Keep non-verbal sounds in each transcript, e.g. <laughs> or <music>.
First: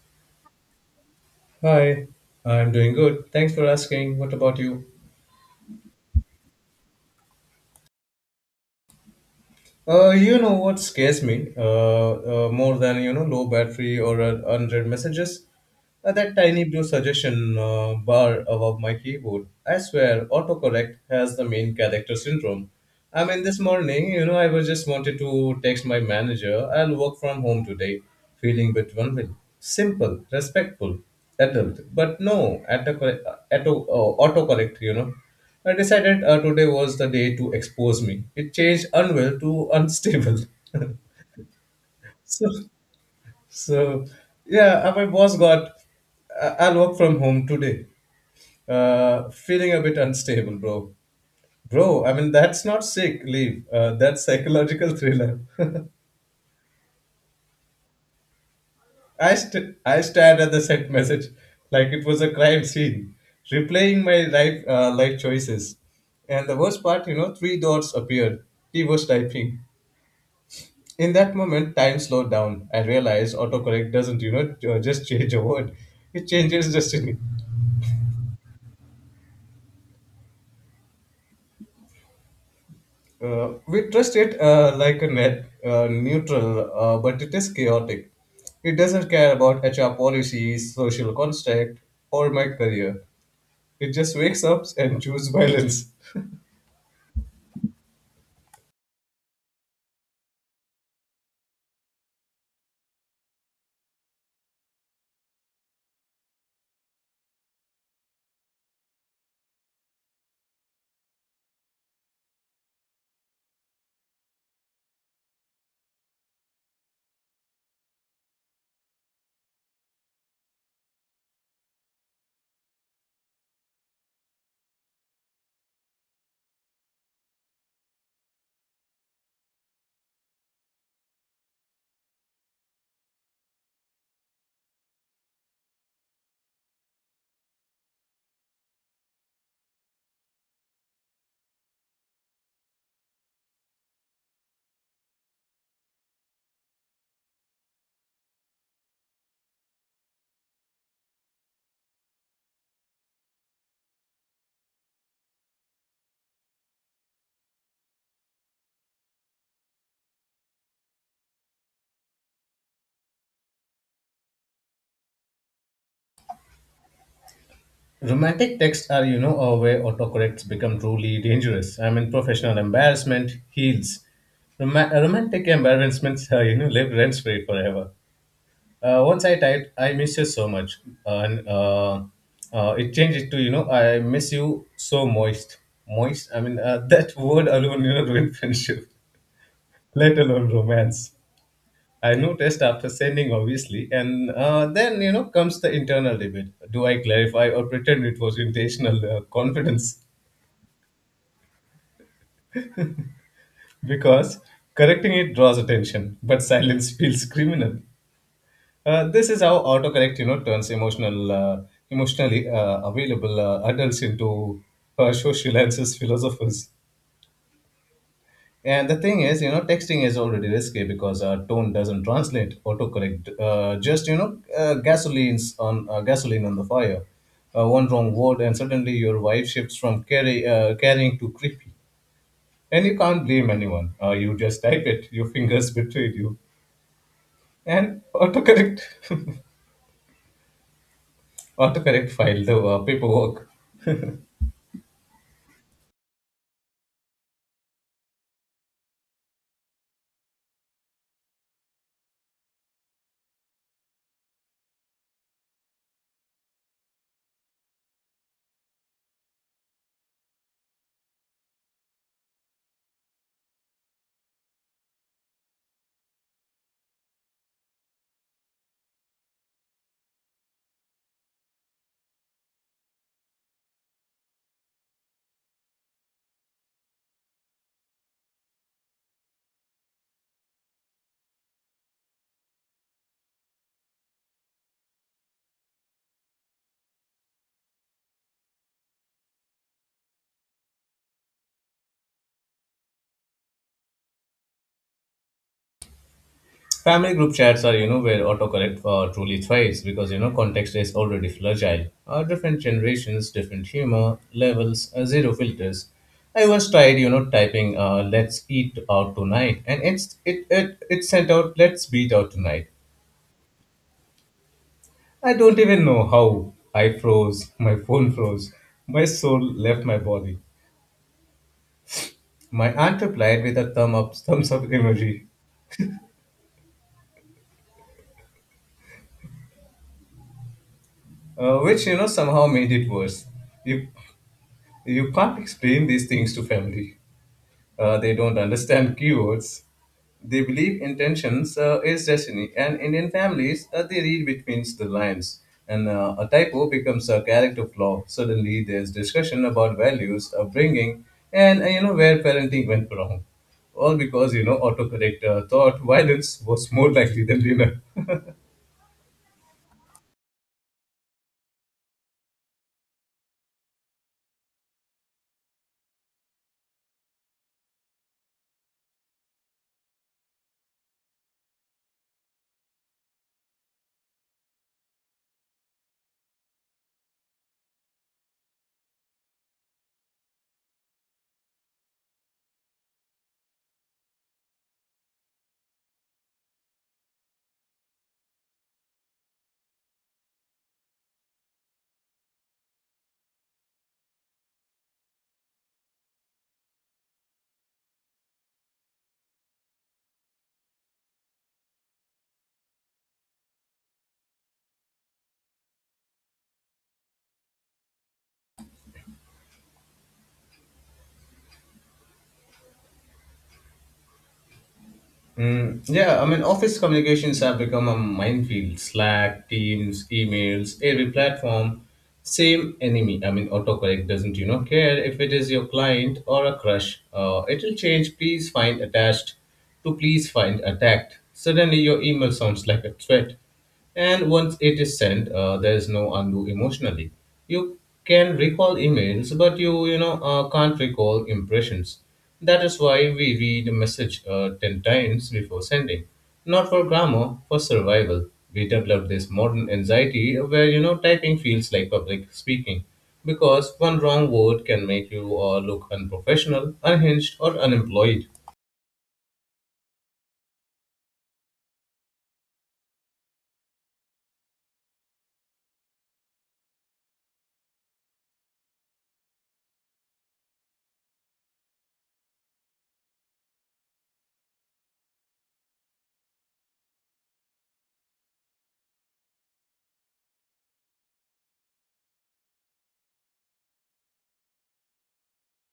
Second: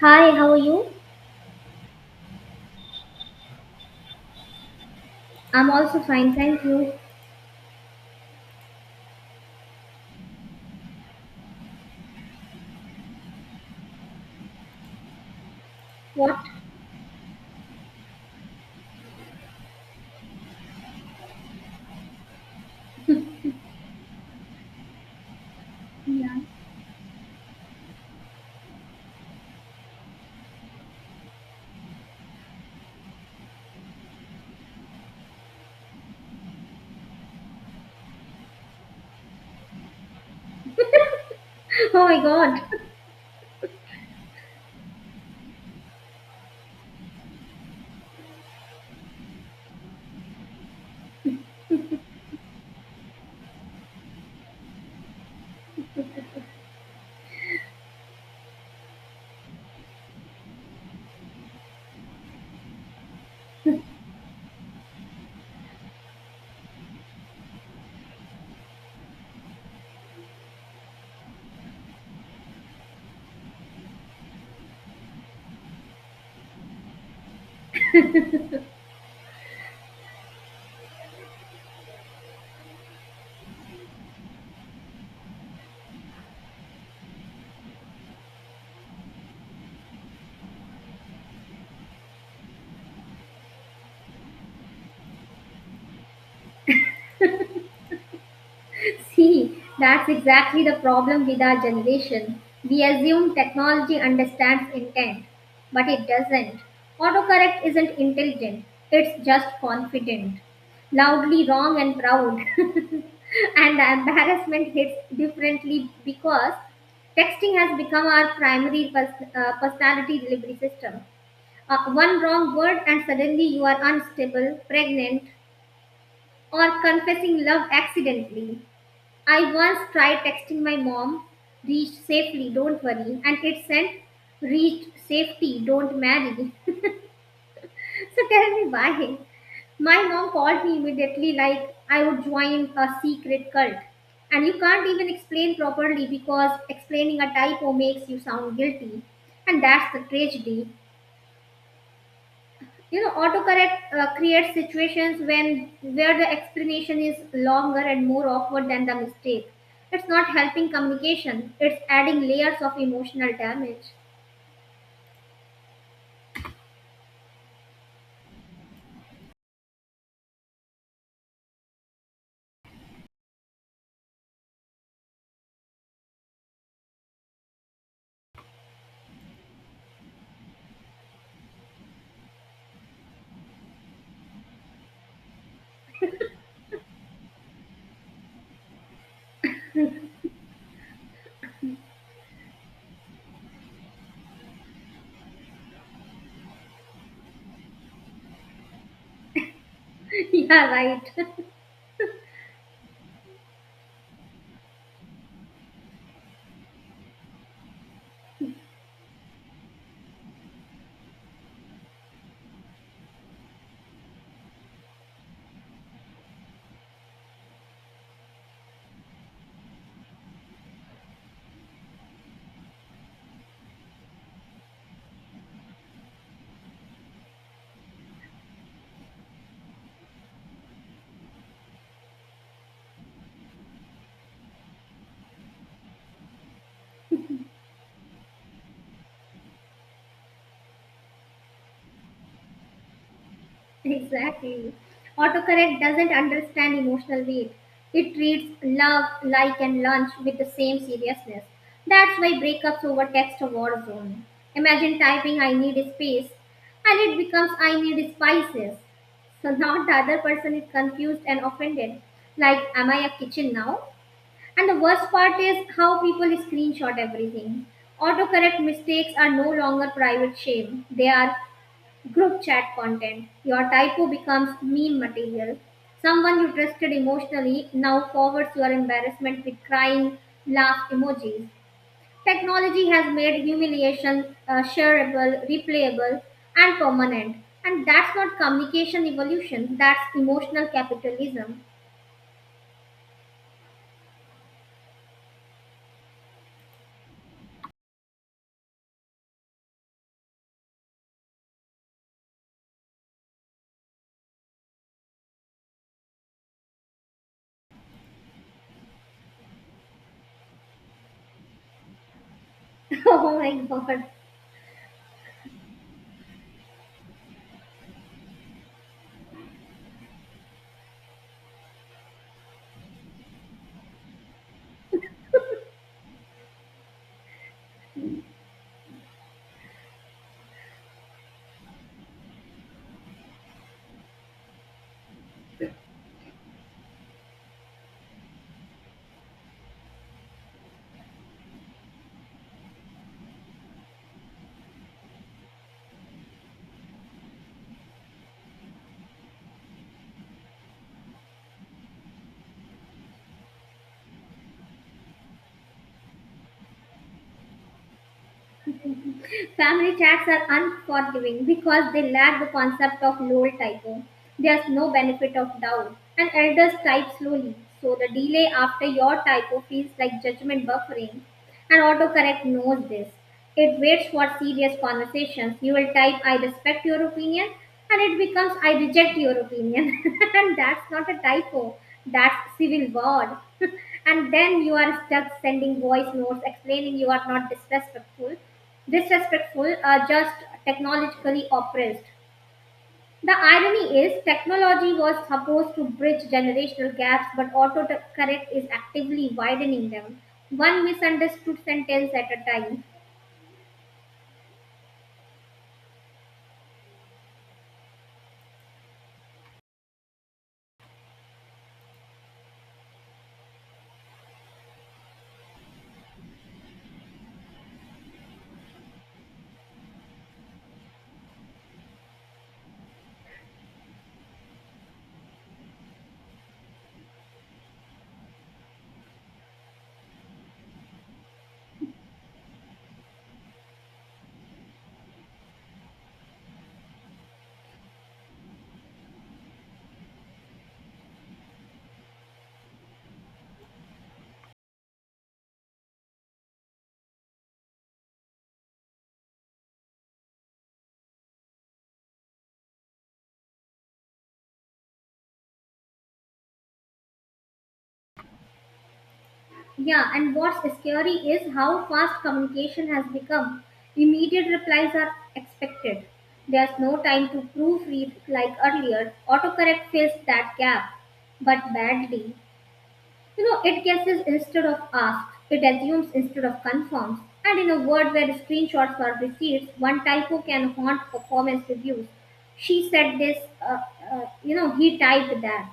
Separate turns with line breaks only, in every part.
Hi, how are you?
Hi, I'm doing good. Thanks for asking. What about you?
I'm also fine, thank you.
You know what scares me more than low battery or unread messages?
What?
That tiny blue suggestion bar above my keyboard. I swear, autocorrect has the main character syndrome. I mean, this morning, I was just wanted to text my
Yeah.
manager. I'll work from home today, feeling bit vulnerable. Simple, respectful, adult. But no, autocorrect, autocorrect, I decided today was the day to expose me. It changed unwell to unstable. <laughs>
Oh my
so,
god.
so, yeah, my boss got, I'll work from home today. Feeling a bit unstable, bro. Bro, I mean, that's not sick leave. That's psychological thriller. <laughs> I stared at the sent message like it was a crime scene, replaying my life choices. And the worst part, you know, three dots appeared. He was typing. In that moment, time slowed down. I realized autocorrect doesn't just change a word, it changes destiny. Uh, we trust it like a net neutral, but it is chaotic. It doesn't care about HR policies, social construct, or my career. It just wakes up and chooses violence.
<laughs> See, that's exactly the problem with our generation. We assume technology understands intent, but it doesn't. Autocorrect isn't intelligent, it's just confident. Loudly wrong and proud. <laughs> And the embarrassment hits differently because texting has become our primary personality delivery system. One wrong word, and suddenly you are unstable, pregnant, or confessing love accidentally. I once tried texting my mom, reached safely, don't worry, and it sent reached safety, don't marry. <laughs> So tell me why. My mom called me immediately like I would join a secret cult. And you can't even explain properly because explaining a typo makes you sound guilty. And that's the tragedy. You know, autocorrect creates situations when where the explanation is longer and more awkward than the mistake. It's not helping communication, it's adding layers of emotional damage.
Romantic texts are, you know, a way autocorrects become truly dangerous. I mean, professional embarrassment heals. Romantic embarrassments <laughs> live rent free forever. Uh, once I typed, I miss you so much, and it changed it to I miss you so moist, moist. I mean <laughs> that word alone, you know, ruined friendship, let alone romance. I noticed after sending obviously, and then, you know, comes the internal debate: Do I clarify or pretend it was intentional confidence?
<laughs> Yeah, right.
<laughs> Because correcting it draws attention, but silence feels criminal. This is how autocorrect, you know, turns emotionally available adults into social answers philosophers. And the thing is, you know, texting is already risky because tone doesn't translate autocorrect. Just, you know, gasoline on the fire. One wrong word, and suddenly your wife shifts from carrying to creepy. And you can't blame anyone. You just type it. Your fingers betrayed you. And autocorrect, <laughs> autocorrect filed the paperwork.
Exactly. Autocorrect doesn't understand emotional weight. It treats love, like, and lunch with the same seriousness. That's why breakups over text are war zone. Imagine typing I need space and it becomes I need spices. So now the other person is confused and offended. Like, am I a kitchen now? And the worst part is how people screenshot everything. Autocorrect mistakes are no longer private shame. They are group chat content. Your typo becomes meme material. Someone you trusted emotionally now forwards your embarrassment with crying, laugh emojis. Technology has made humiliation shareable, replayable, and permanent. And that's not communication evolution, that's emotional capitalism.
Family group chats are, you know, where autocorrect truly thrives because, you know, context is already fragile. Different generations, different humor levels, zero filters. I once tried, you know, typing "Let's eat out tonight" and it's it it it sent out "Let's beat out tonight."
<laughs> Oh my god.
I don't even know how I froze. <laughs> My phone froze. My soul left my body. My aunt replied with a thumb up, <laughs> thumbs up emoji, which, you know, somehow made it worse. You You can't explain these things to family. They don't understand keywords. They believe intentions is destiny, and Indian families they read between the lines. And a typo becomes a character flaw. Suddenly, there's discussion about values, upbringing, and, where parenting went wrong. All because, you know, autocorrect thought violence was more likely than dinner.
Family chats are unforgiving because they lack the concept of lol typo. There's no benefit of doubt, and elders type slowly, so the delay after your typo feels like judgment buffering. And autocorrect knows this. It waits for serious conversations. You will type, I respect your opinion, and it becomes, I reject your opinion. <laughs> And that's not a typo, that's civil war. <laughs> And then you are stuck sending voice notes explaining you are not disrespectful, just technologically oppressed. The irony is technology was supposed to bridge generational gaps, but autocorrect is actively widening them, one misunderstood sentence at a time.
Mm, yeah, I mean, office communications have become a minefield. Slack, Teams, emails, every platform, same enemy. I mean, autocorrect doesn't, you know, care if it is your client or a crush. It'll change please find attached to please find attacked. Suddenly, your email sounds like a threat. And once it is sent, there is no undo emotionally. You can recall emails, but you know can't recall impressions. That is why we read a message ten times before sending, not for grammar, for survival. We develop this modern anxiety where, you know, typing feels like public speaking, because one wrong word can make you look unprofessional, unhinged, or unemployed.
Yeah, and what's scary is how fast communication has become. Immediate replies are expected. There's no time to proofread like earlier. Autocorrect fills that gap, but badly. You know, it guesses instead of asks, it assumes instead of confirms. And in a world where screenshots are receipts, one typo can haunt performance reviews. She said this, uh, you know, he typed that.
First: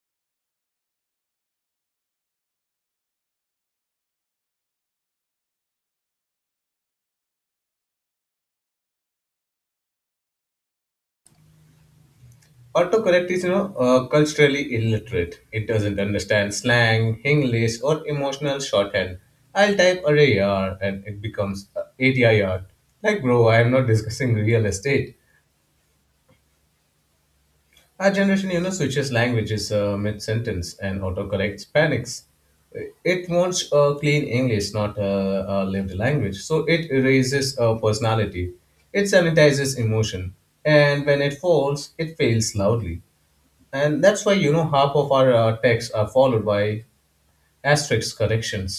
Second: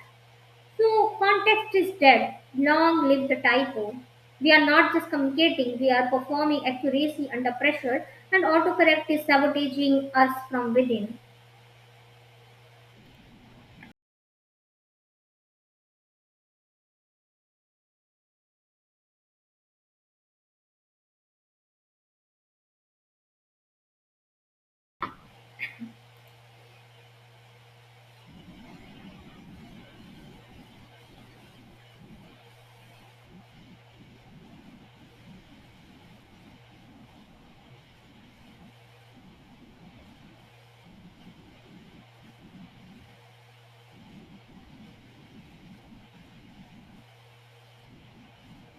No, context is dead. Long live the typo. We are not just communicating, we are performing accuracy under pressure, and autocorrect is sabotaging us from within.
Autocorrect is, you know, culturally illiterate. It doesn't understand slang, English, or emotional shorthand. I'll type array ADIR and it becomes ADIR. Like, bro, I am not discussing real estate. Our generation, you know, switches languages mid-sentence and autocorrects panics. It wants a clean English, not a lived language. So it erases a personality. It sanitizes emotion. And when it falls, it fails loudly. And that's why, you know, half of our texts are followed by asterisk corrections.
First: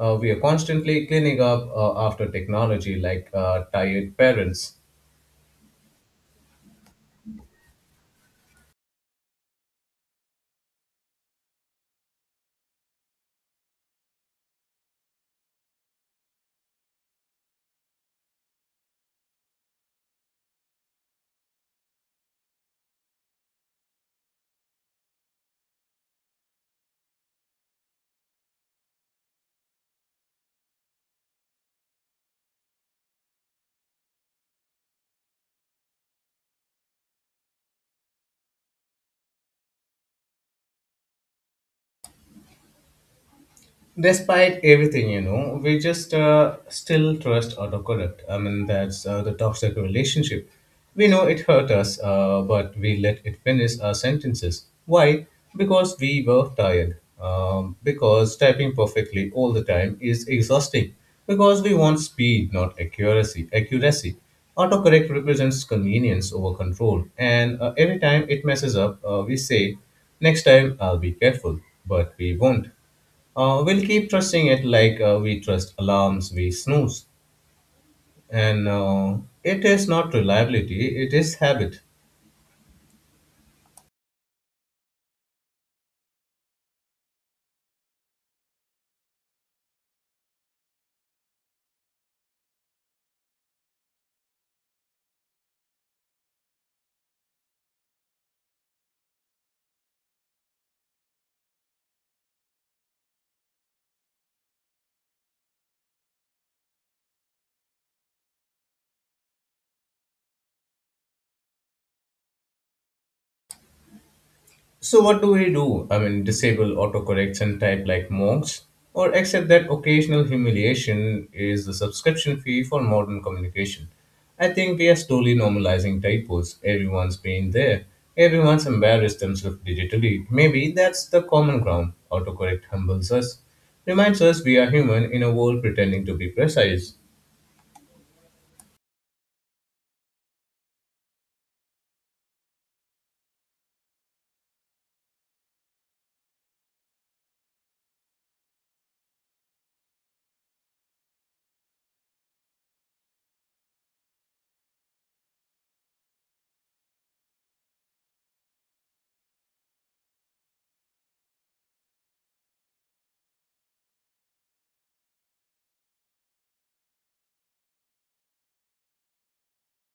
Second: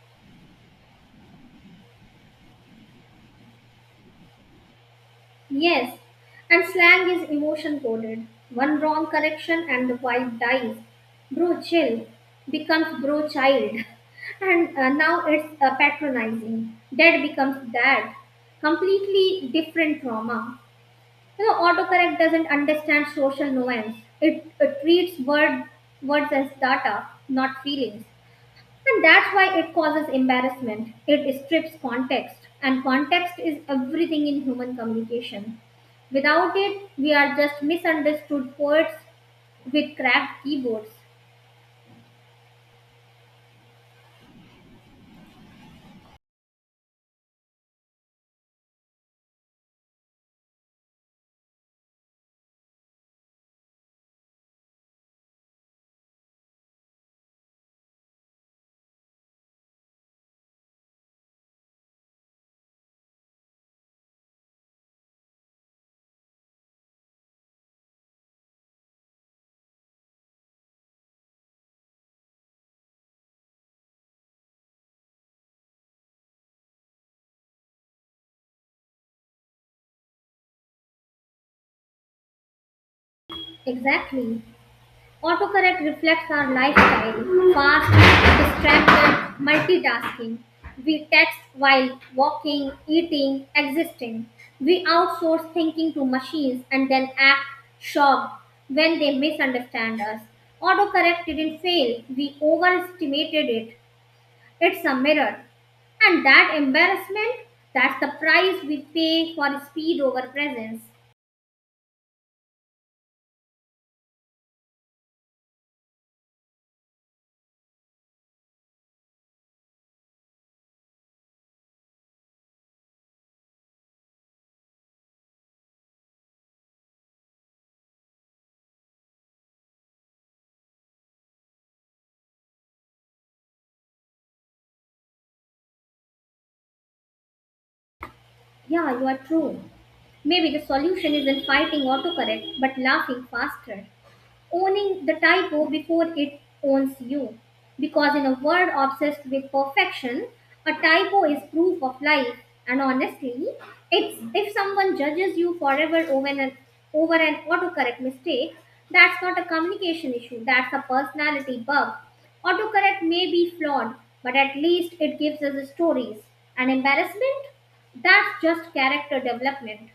Uh, we are constantly cleaning up after technology like tired parents.
Yes, and slang is emotion coded. One wrong correction and the vibe dies. Bro chill becomes bro child, <laughs> and now it's patronizing. Dad becomes dad. Completely different trauma. You know, autocorrect doesn't understand social nuance. It treats words as data, not feelings. And that's why it causes embarrassment. It strips context. And context is everything in human communication. Without it, we are just misunderstood poets with cracked keyboards.
Despite everything, you know, we just still trust autocorrect. I mean, that's the toxic relationship. We know it hurt us, but we let it finish our sentences. Why? Because we were tired, because typing perfectly all the time is exhausting, because we want speed, not accuracy. Autocorrect represents convenience over control, and every time it messes up, we say next time I'll be careful, but we won't. Uh, we'll keep trusting it like we trust alarms we snooze. And it is not reliability, it is habit.
Exactly. Autocorrect reflects our lifestyle fast, distracted, multitasking. We text while walking, eating, existing. We outsource thinking to machines and then act shocked when they misunderstand us. Autocorrect didn't fail, we overestimated it. It's a mirror. And that embarrassment, that's the price we pay for speed over presence.
So what do we do? I mean, disable autocorrects and type like monks, or accept that occasional humiliation is the subscription fee for modern communication. I think we are slowly normalizing typos. Everyone's been there. Everyone's embarrassed themselves digitally. Maybe that's the common ground. Autocorrect humbles us, reminds us we are human in a world pretending to be precise.
Yeah, you are true. Maybe the solution isn't fighting autocorrect but laughing faster, owning the typo before it owns you. Because in a world obsessed with perfection, a typo is proof of life. And honestly, it's if someone judges you forever over over an autocorrect mistake, that's not a communication issue, that's a personality bug. Autocorrect may be flawed, but at least it gives us stories. And embarrassment? That's just character development.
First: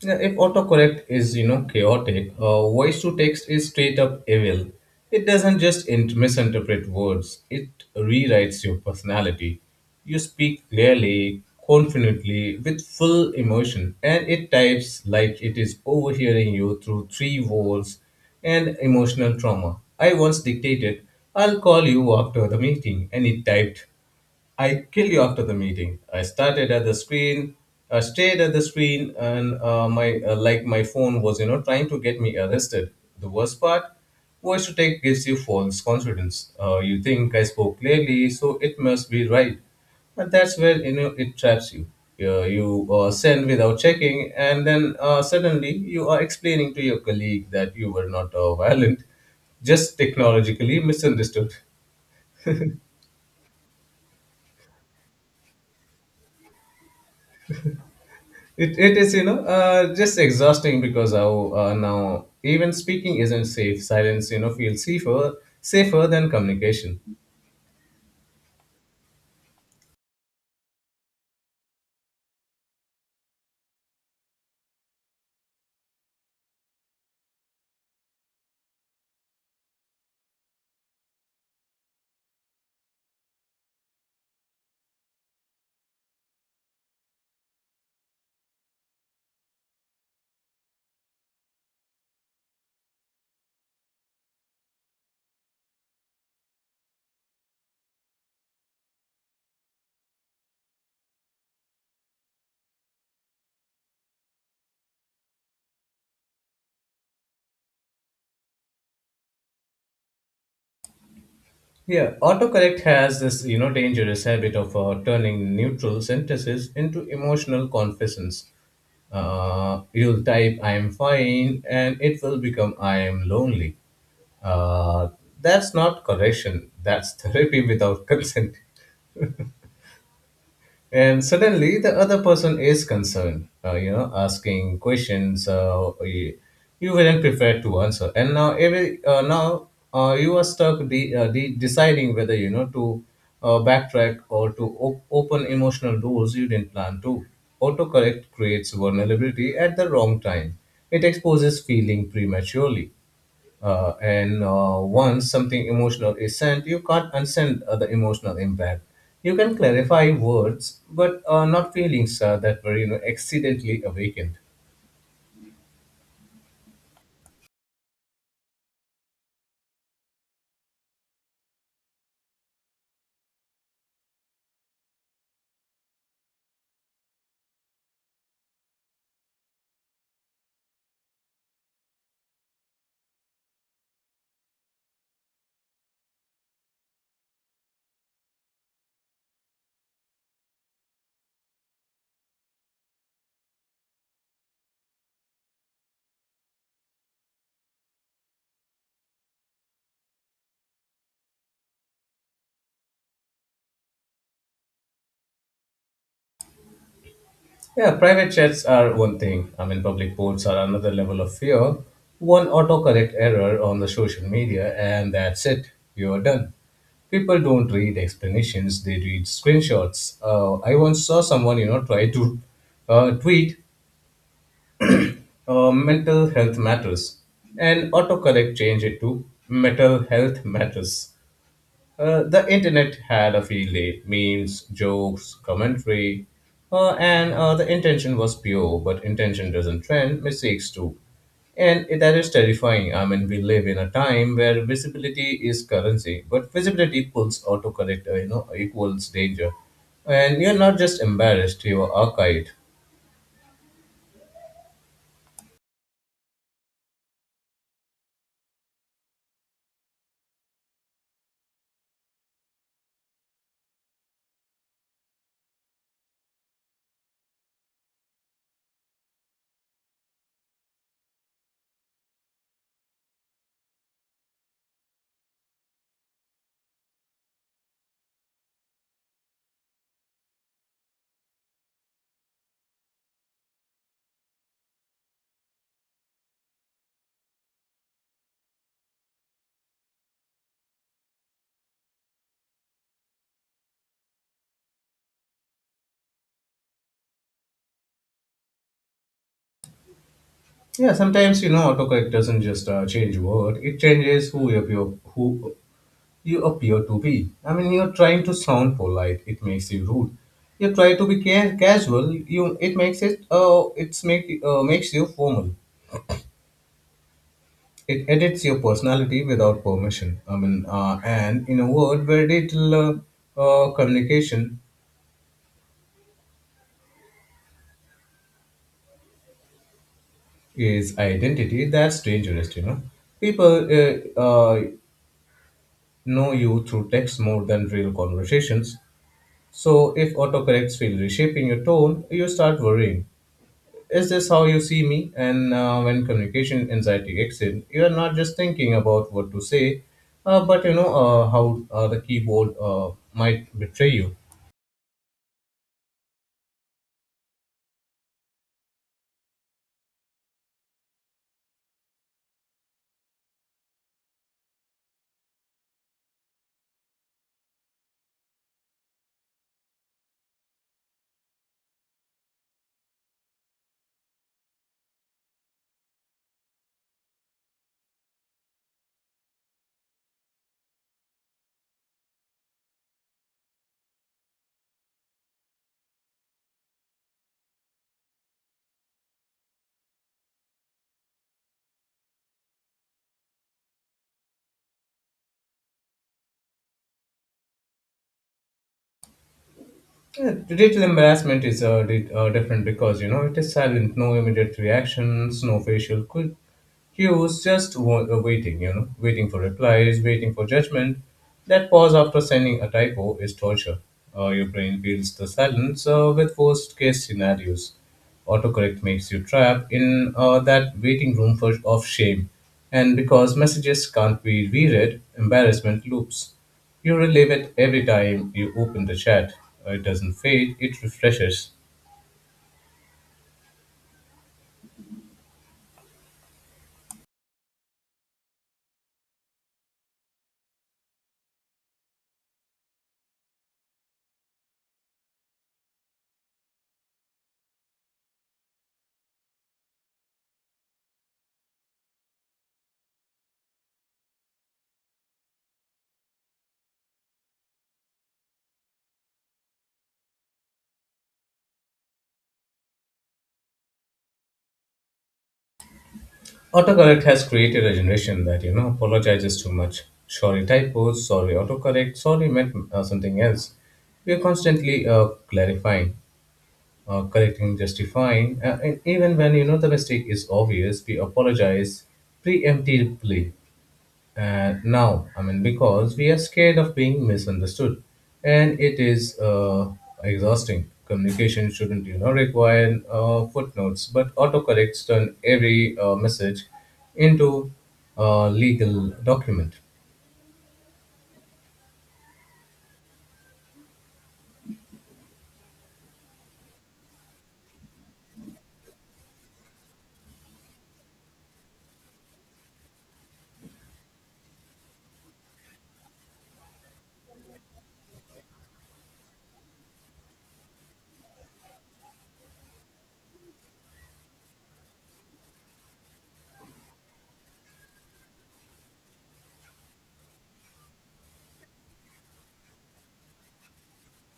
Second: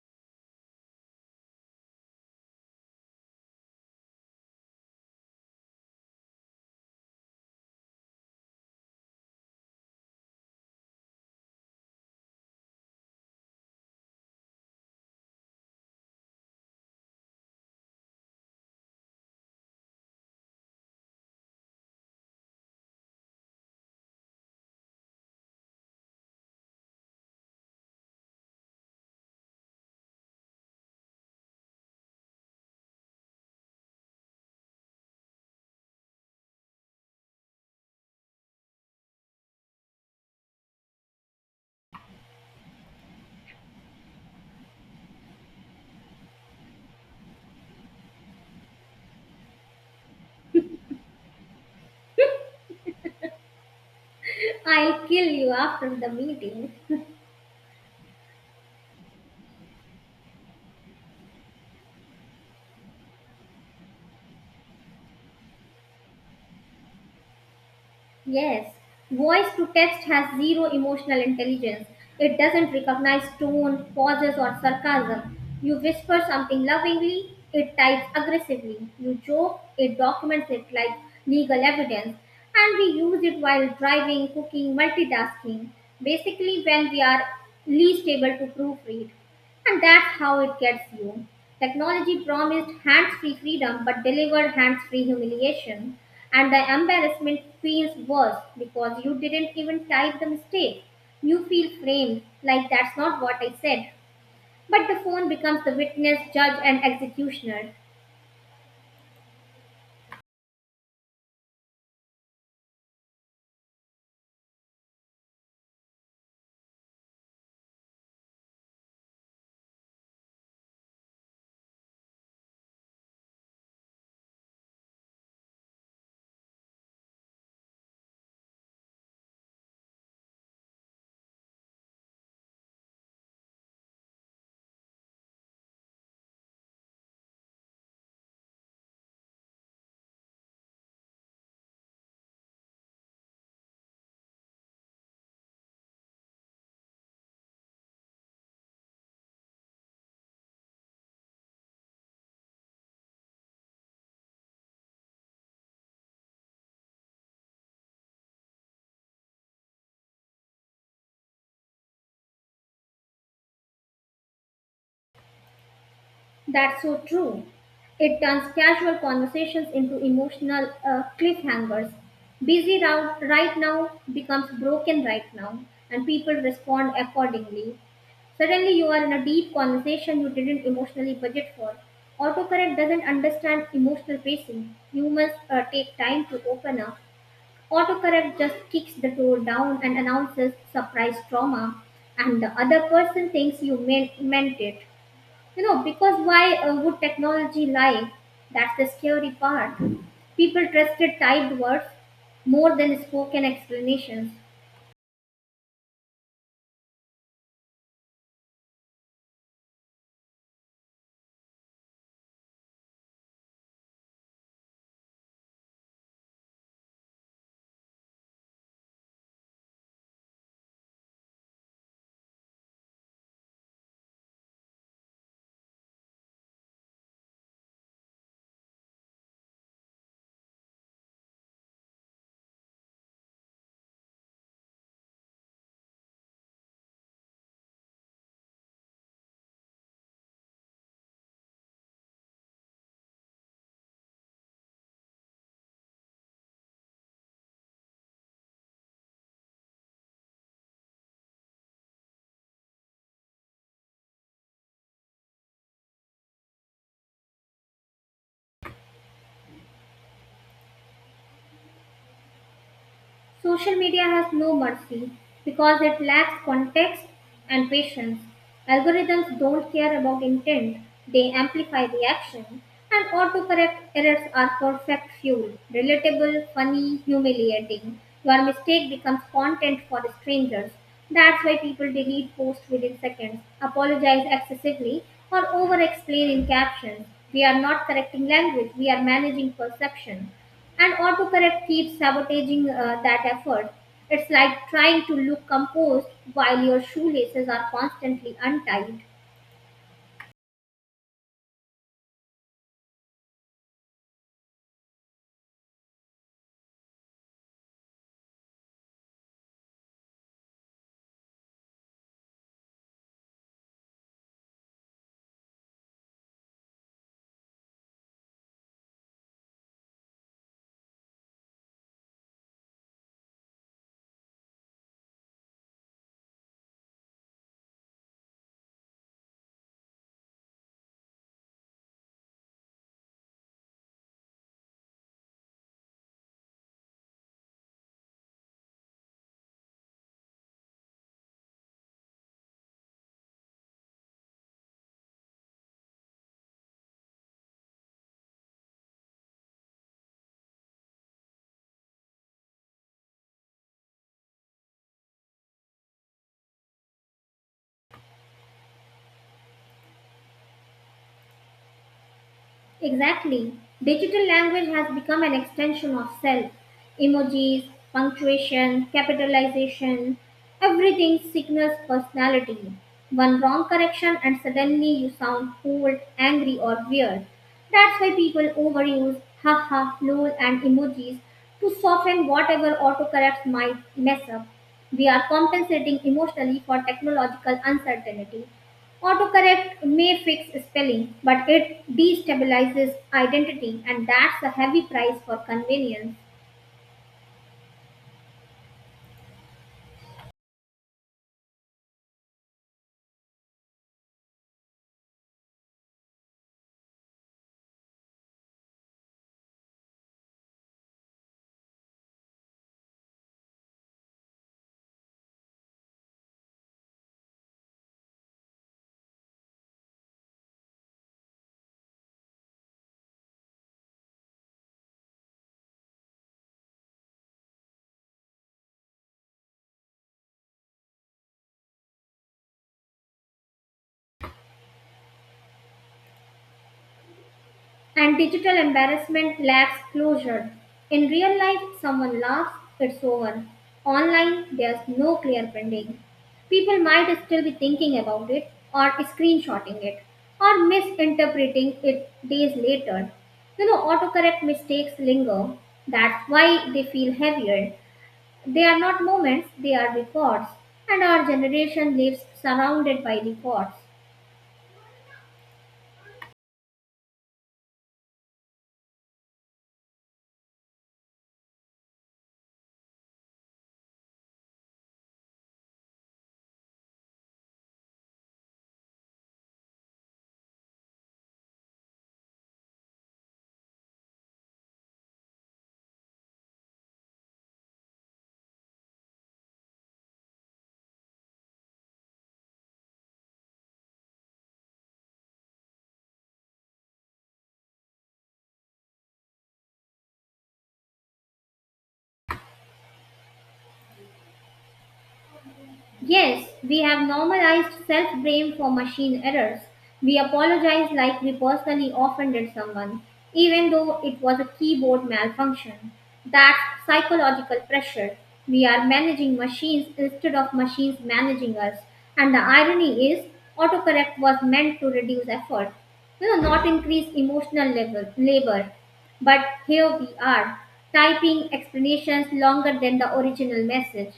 Yeah, if autocorrect is, you know, chaotic, voice to text is straight up evil. It doesn't just misinterpret words, it rewrites your personality. You speak clearly, confidently, with full emotion, and it types like it is overhearing you through three walls and emotional trauma. I once dictated, I'll call you after the meeting, and it typed, I kill you after the meeting. I started at the screen, I stayed at the screen, and my like my phone was, you know, trying to get me arrested. The worst part, voice to take gives you false confidence. You think I spoke clearly, so it must be right. But that's where, you know, it traps you. You send without checking, and then suddenly you are explaining to your colleague that you were not violent, just technologically misunderstood.
I'll kill you after the meeting.
It is, you know, just exhausting because how, now even speaking isn't safe. Silence, you know, feels safer, safer than communication.
Yes, voice to text has zero emotional intelligence. It doesn't recognize tone, pauses, or sarcasm. You whisper something lovingly, it types aggressively. You joke, it documents it like legal evidence. And we use it while driving, cooking, multitasking. Basically, when we are least able to proofread. And that's how it gets you. Technology promised hands free freedom but delivered hands free humiliation. And the embarrassment feels worse because you didn't even type the mistake. You feel framed, like that's not what I said. But the phone becomes the witness, judge, and executioner.
Yeah, autocorrect has this, you know, dangerous habit of turning neutral sentences into emotional confessions. You'll type "I am fine" and it will become "I am lonely." Uh, that's not correction. That's <laughs> therapy without consent. And suddenly the other person is concerned, asking questions, you weren't prepared to answer, and now every now you are stuck deciding whether, you know, to backtrack or to open emotional doors you didn't plan to. Autocorrect creates vulnerability at the wrong time. It exposes feeling prematurely, and once something emotional is sent, you can't unsend the emotional impact. You can clarify words, but not feelings that were, you know, accidentally awakened.
That's so true. It turns casual conversations into emotional cliffhangers. Busy round right now becomes broken right now, and people respond accordingly. Suddenly, you are in a deep conversation you didn't emotionally budget for. Autocorrect doesn't understand emotional pacing. Humans take time to open up. Autocorrect just kicks the door down and announces surprise trauma, and the other person thinks you meant it. You know, because why would technology lie? That's the scary part. People trusted typed words more than spoken explanations.
Yeah, private chats are one thing. I mean, public posts are another level of fear. One autocorrect error on the social media, and that's it. You're done. People don't read explanations; they read screenshots. I once saw someone, you know, try to tweet mental health matters, and autocorrect changed it to mental health matters. Uh, the internet had a field day, memes, jokes, commentary. And the intention was pure, but intention doesn't trend, mistakes do. And that is terrifying. I mean, we live in a time where visibility is currency, but visibility pulls autocorrect, equals danger. And you're not just embarrassed, you're archived.
Social media has no mercy because it lacks context and patience. Algorithms don't care about intent, they amplify reaction, and autocorrect errors are perfect fuel relatable, funny, humiliating. Your mistake becomes content for strangers. That's why people delete posts within seconds, apologize excessively, or over explain in captions. We are not correcting language, we are managing perception. And autocorrect keeps sabotaging that effort. It's like trying to look composed while your shoelaces are constantly untied.
Yeah, sometimes, you know, autocorrect doesn't just change word; it changes who you appear to be. I mean, you're trying to sound polite; it makes you rude. You try to be casual; you it makes it it's make makes you formal. It edits your personality without permission. I mean, and in a world where digital communication is identity, that's dangerous. You know, people know you through text more than real conversations. So, if autocorrects feel reshaping your tone, you start worrying. Is this how you see me? And when communication anxiety kicks in, you are not just thinking about what to say, but, you know, how the keyboard might betray you.
Exactly. Digital language has become an extension of self. Emojis, punctuation, capitalization, everything signals personality. One wrong correction and suddenly you sound cold, angry, or weird. That's why people overuse haha, lol, and emojis to soften whatever autocorrects might mess up. We are compensating emotionally for technological uncertainty. Autocorrect may fix spelling, but it destabilizes identity, and that's a heavy price for convenience.
Yeah, digital embarrassment is different because, you know, it is silent, no immediate reactions, no facial cues, just waiting. You know, waiting for replies, waiting for judgment. That pause after sending a typo is torture. Your brain fills the silence with worst case scenarios. Autocorrect makes you trapped in that waiting room of shame. And because messages can't be reread, embarrassment loops. You relive it every time you open the chat. It doesn't fade, it refreshes.
And digital embarrassment lacks closure. In real life, someone laughs, it's over. Online, there's no clear branding. People might still be thinking about it, or screenshotting it, or misinterpreting it days later. You know, autocorrect mistakes linger. That's why they feel heavier. They are not moments, they are records, and our generation lives surrounded by records.
Autocorrect has created a generation that, you know, apologizes too much. Sorry typos, sorry autocorrect, sorry meant something else. We are constantly clarifying. Correcting, justifying, and even when the mistake is obvious, we apologize preemptively. Now, I mean, because we are scared of being misunderstood, and it is exhausting. Communication shouldn't, you know, require footnotes, but autocorrects turn every message into a legal document.
Yes, we have normalized self blame for machine errors. We apologize like we personally offended someone, even though it was a keyboard malfunction. That's psychological pressure. We are managing machines instead of machines managing us. And the irony is, autocorrect was meant to reduce effort, you know, not increase emotional level, labor. But here we are, typing explanations longer than the original message.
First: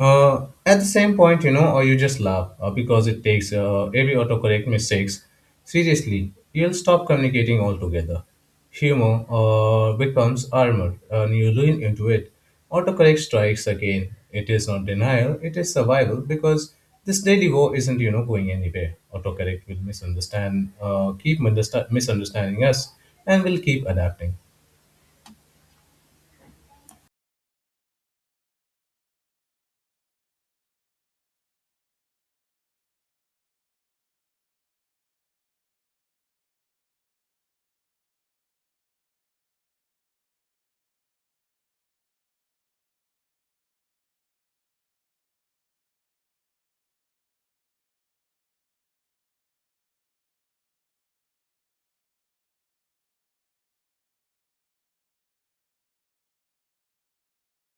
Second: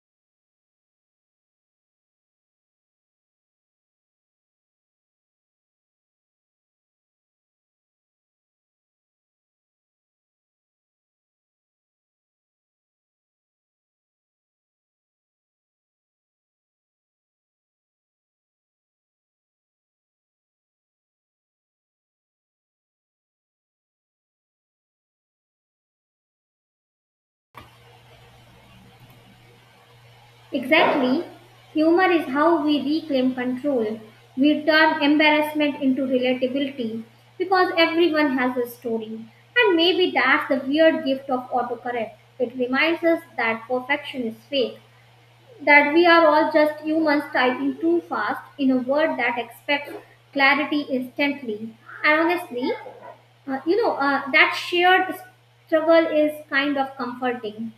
At the same point, or you just laugh because it takes every autocorrect mistakes seriously, you'll stop communicating altogether. Humor becomes armor, and you lean into it. Autocorrect strikes again. It is not denial, it is survival, because this daily war isn't, going anywhere. Autocorrect will misunderstand, misunderstanding us, and will keep adapting.
Exactly. Humor is how we reclaim control. We turn embarrassment into relatability because everyone has a story. And maybe that's the weird gift of autocorrect. It reminds us that perfection is fake, that we are all just humans typing too fast in a world that expects clarity instantly. And honestly, that shared struggle is kind of comforting.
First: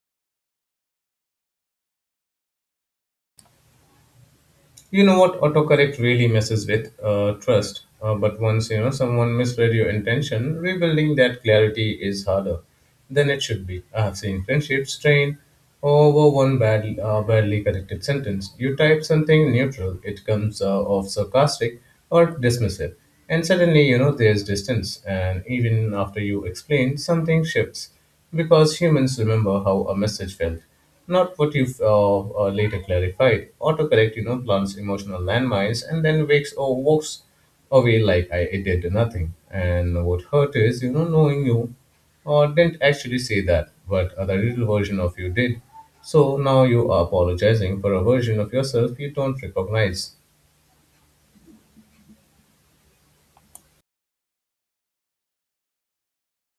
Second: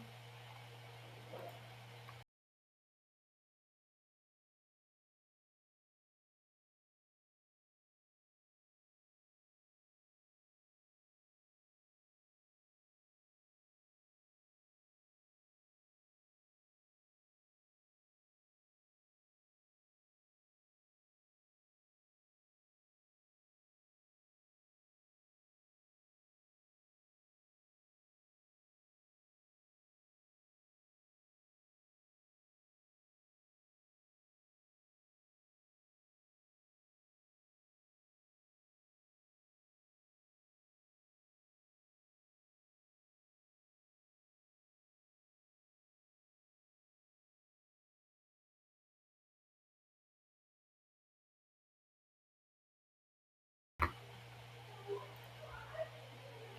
You know what autocorrect really messes with? Trust. But once someone misread your intention, rebuilding that clarity is harder than it should be. I have seen friendships strain over one badly corrected sentence. You type something neutral, it comes off sarcastic or dismissive, and suddenly there's distance. And even after you explain, something shifts because humans remember how a message felt. Not what you've later clarified. Autocorrect, you know, plants emotional landmines and then wakes or walks away like I it did nothing. And what hurt is, knowing you didn't actually say that, but the real version of you did. So now you are apologizing for a version of yourself you don't recognize.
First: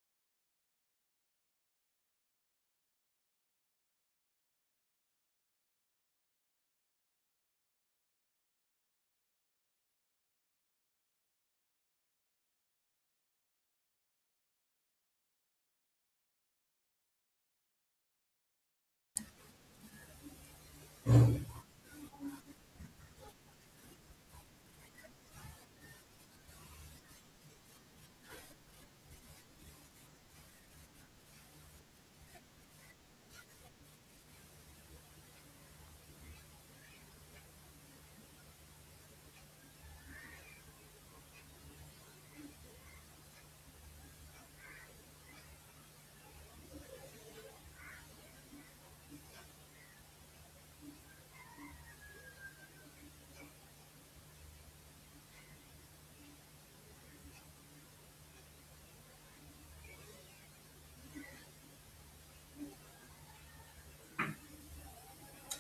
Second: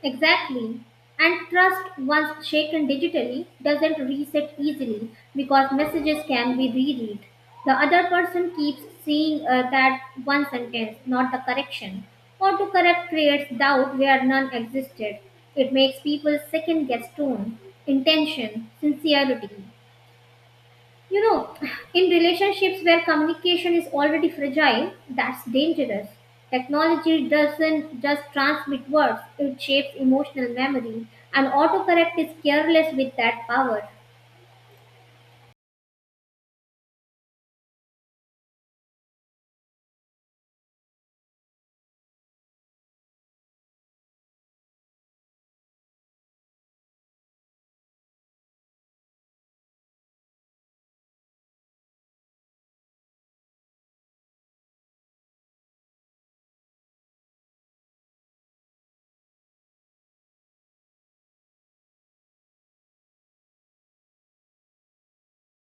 Exactly. And trust, once shaken digitally, doesn't reset easily because messages can be reread. The other person keeps seeing that one sentence, not the correction. Or to correct creates doubt where none existed. It makes people second guess tone, intention, sincerity. You know, in relationships where communication is already fragile, that's dangerous. Technology doesn't just transmit words, it shapes emotional memory, and autocorrect is careless with that power.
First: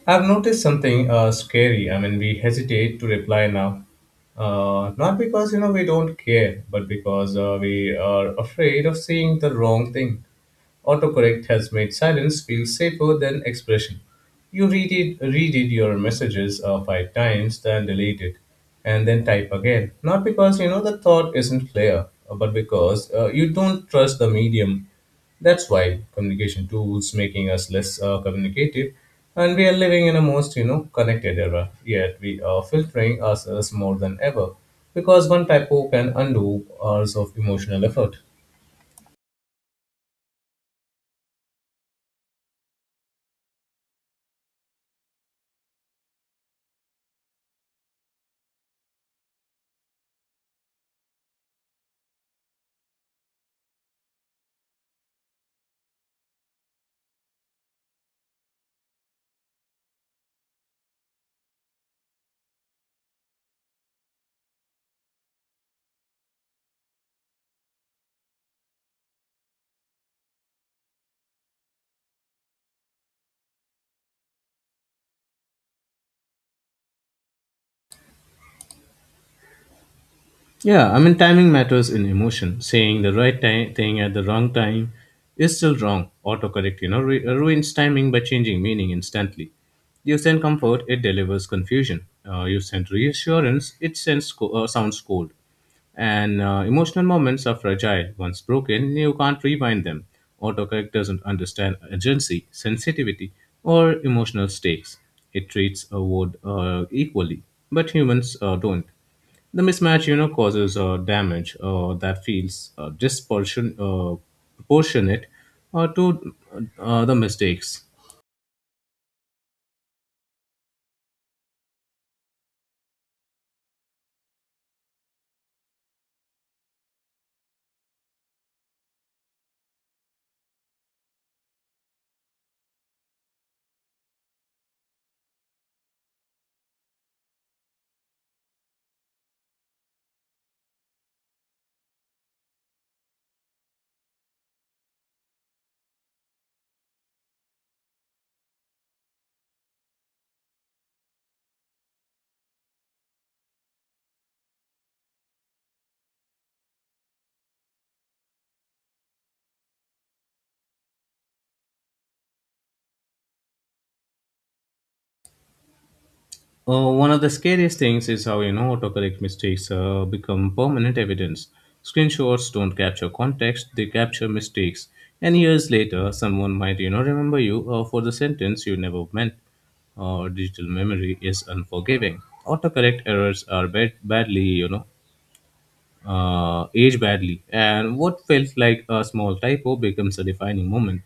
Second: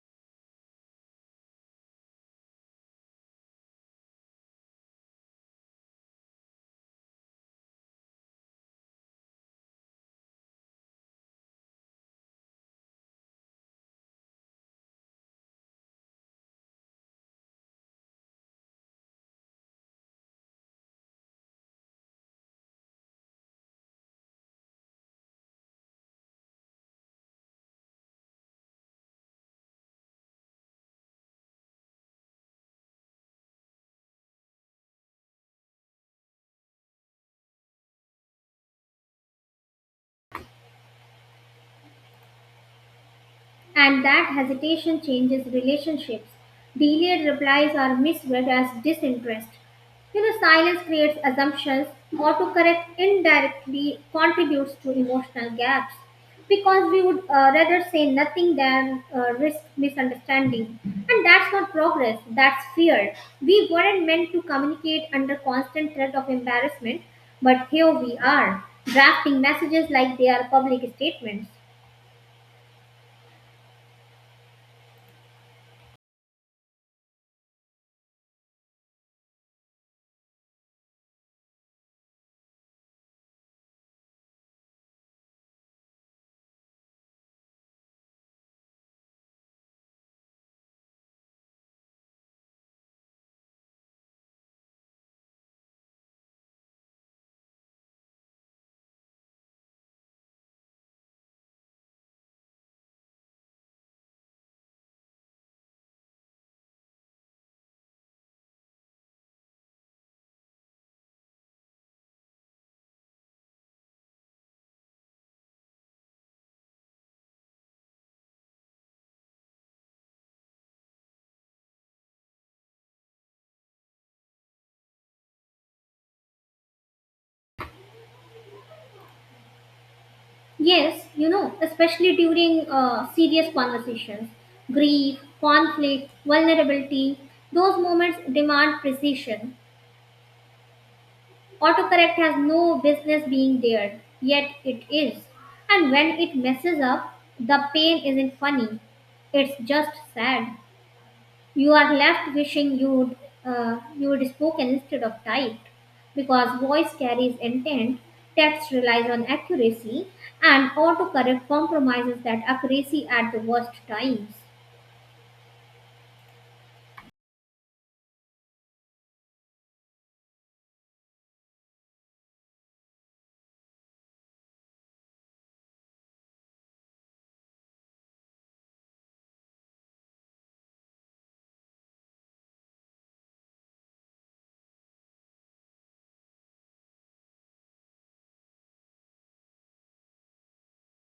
I've noticed something scary. I mean, we hesitate to reply now, not because we don't care, but because we are afraid of saying the wrong thing. Autocorrect has made silence feel safer than expression. You read it your messages 5 times, then delete it, and then type again. Not because the thought isn't clear, but because you don't trust the medium. That's why communication tools making us less communicative, and we are living in a most, connected era. Yet we are filtering ourselves more than ever, because one typo can undo hours of emotional effort.
And that hesitation changes relationships. Delayed replies are misread as disinterest. You know, silence creates assumptions. Autocorrect indirectly contributes to emotional gaps because we would rather say nothing than risk misunderstanding. And that's not progress, that's fear. We weren't meant to communicate under constant threat of embarrassment, but here we are, drafting messages like they are public statements.
Yeah, I mean, timing matters in emotion. Saying the right thing at the wrong time is still wrong. Autocorrect, you know, ruins timing by changing meaning instantly. You send comfort, it delivers confusion. You send reassurance, it sends sounds cold. And emotional moments are fragile. Once broken, you can't rewind them. Autocorrect doesn't understand urgency, sensitivity, or emotional stakes. It treats a word equally, but humans don't. The mismatch, you know, causes damage that feels proportionate to the mistakes.
Yes, you know, especially during serious conversations, grief, conflict, vulnerability, those moments demand precision. Autocorrect has no business being there, yet it is. And when it messes up, the pain isn't funny, it's just sad. You are left wishing you'd spoken instead of typed, because voice carries intent, text relies on accuracy, and autocorrect compromises that accuracy at the worst times.
One of the scariest things is how autocorrect mistakes become permanent evidence. Screenshots don't capture context; they capture mistakes. And years later, someone might, remember you for the sentence you never meant. Digital memory is unforgiving. Autocorrect errors are badly, age badly, and what felt like a small typo becomes a defining moment.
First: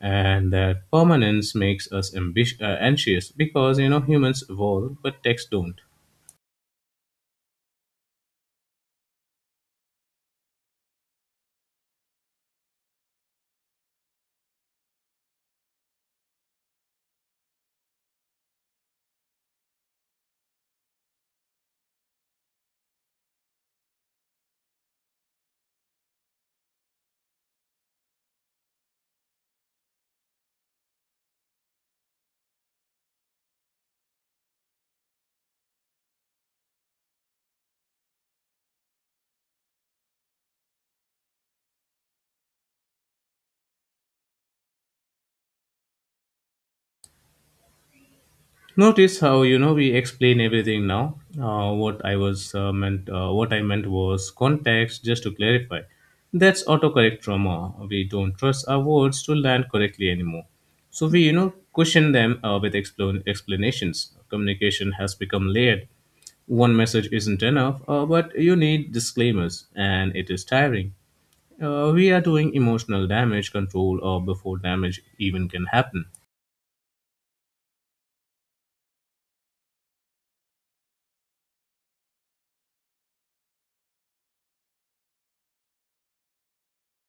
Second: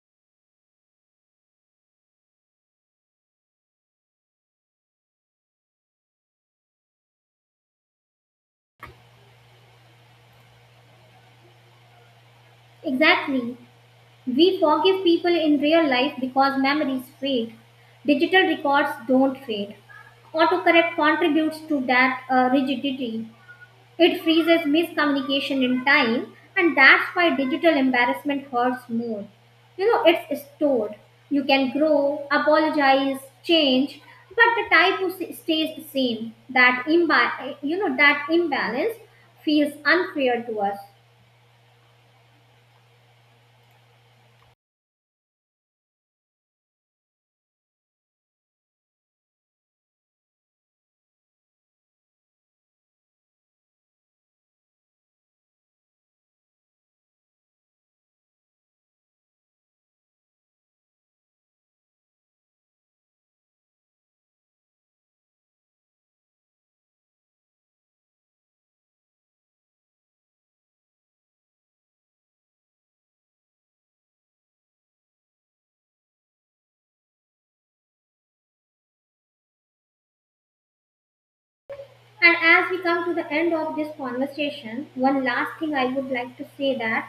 And that permanence makes us anxious because humans evolve, but texts don't.
Exactly. We forgive people in real life because memories fade. Digital records don't fade. Autocorrect contributes to that rigidity. It freezes miscommunication in time, and that's why digital embarrassment hurts more. You know, it's stored. You can grow, apologize, change, but the type who stays the same. That that imbalance feels unfair to us.
Notice how we explain everything now. What I meant was context. Just to clarify, that's autocorrect trauma. We don't trust our words to land correctly anymore, so we, cushion them with explanations. Communication has become layered. One message isn't enough, but you need disclaimers, and it is tiring. We are doing emotional damage control before damage even can happen.
And as we come to the end of this conversation, one last thing I would like to say that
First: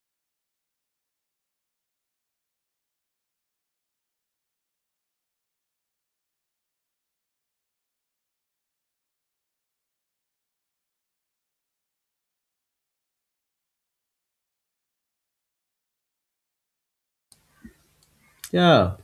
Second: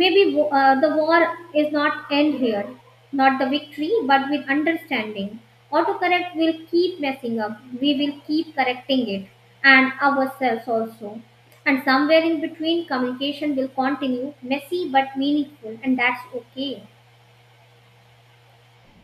maybe the war is not end here, not the victory but with understanding. Autocorrect will keep messing up, we will keep correcting it, and ourselves also. And somewhere in between, communication will continue messy but meaningful, and that's okay.
Yeah,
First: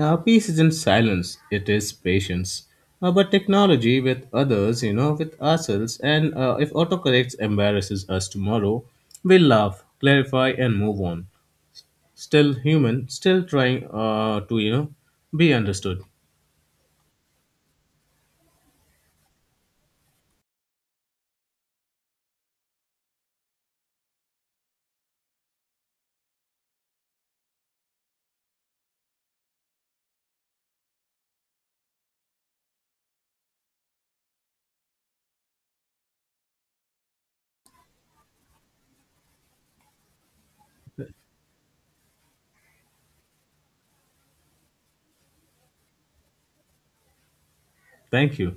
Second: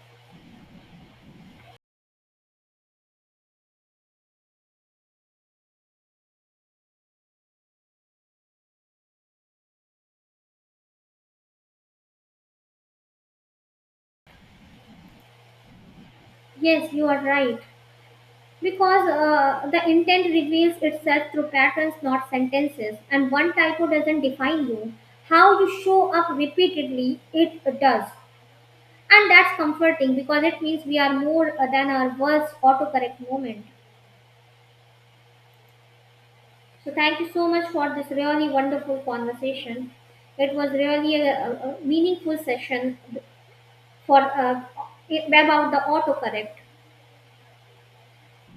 peace isn't silence, it is patience. But technology with others, you know, with ourselves, and if autocorrects embarrasses us tomorrow, we'll laugh, clarify, and move on. Still human, still trying to, you know, be understood.
Yes, you are right. Because the intent reveals itself through patterns, not sentences, and one typo doesn't define you. How you show up repeatedly, it does. And that's comforting because it means we are more than our worst autocorrect moment. So, thank you so much for this really wonderful conversation. It was really a a meaningful session for about the autocorrect.
Thank you.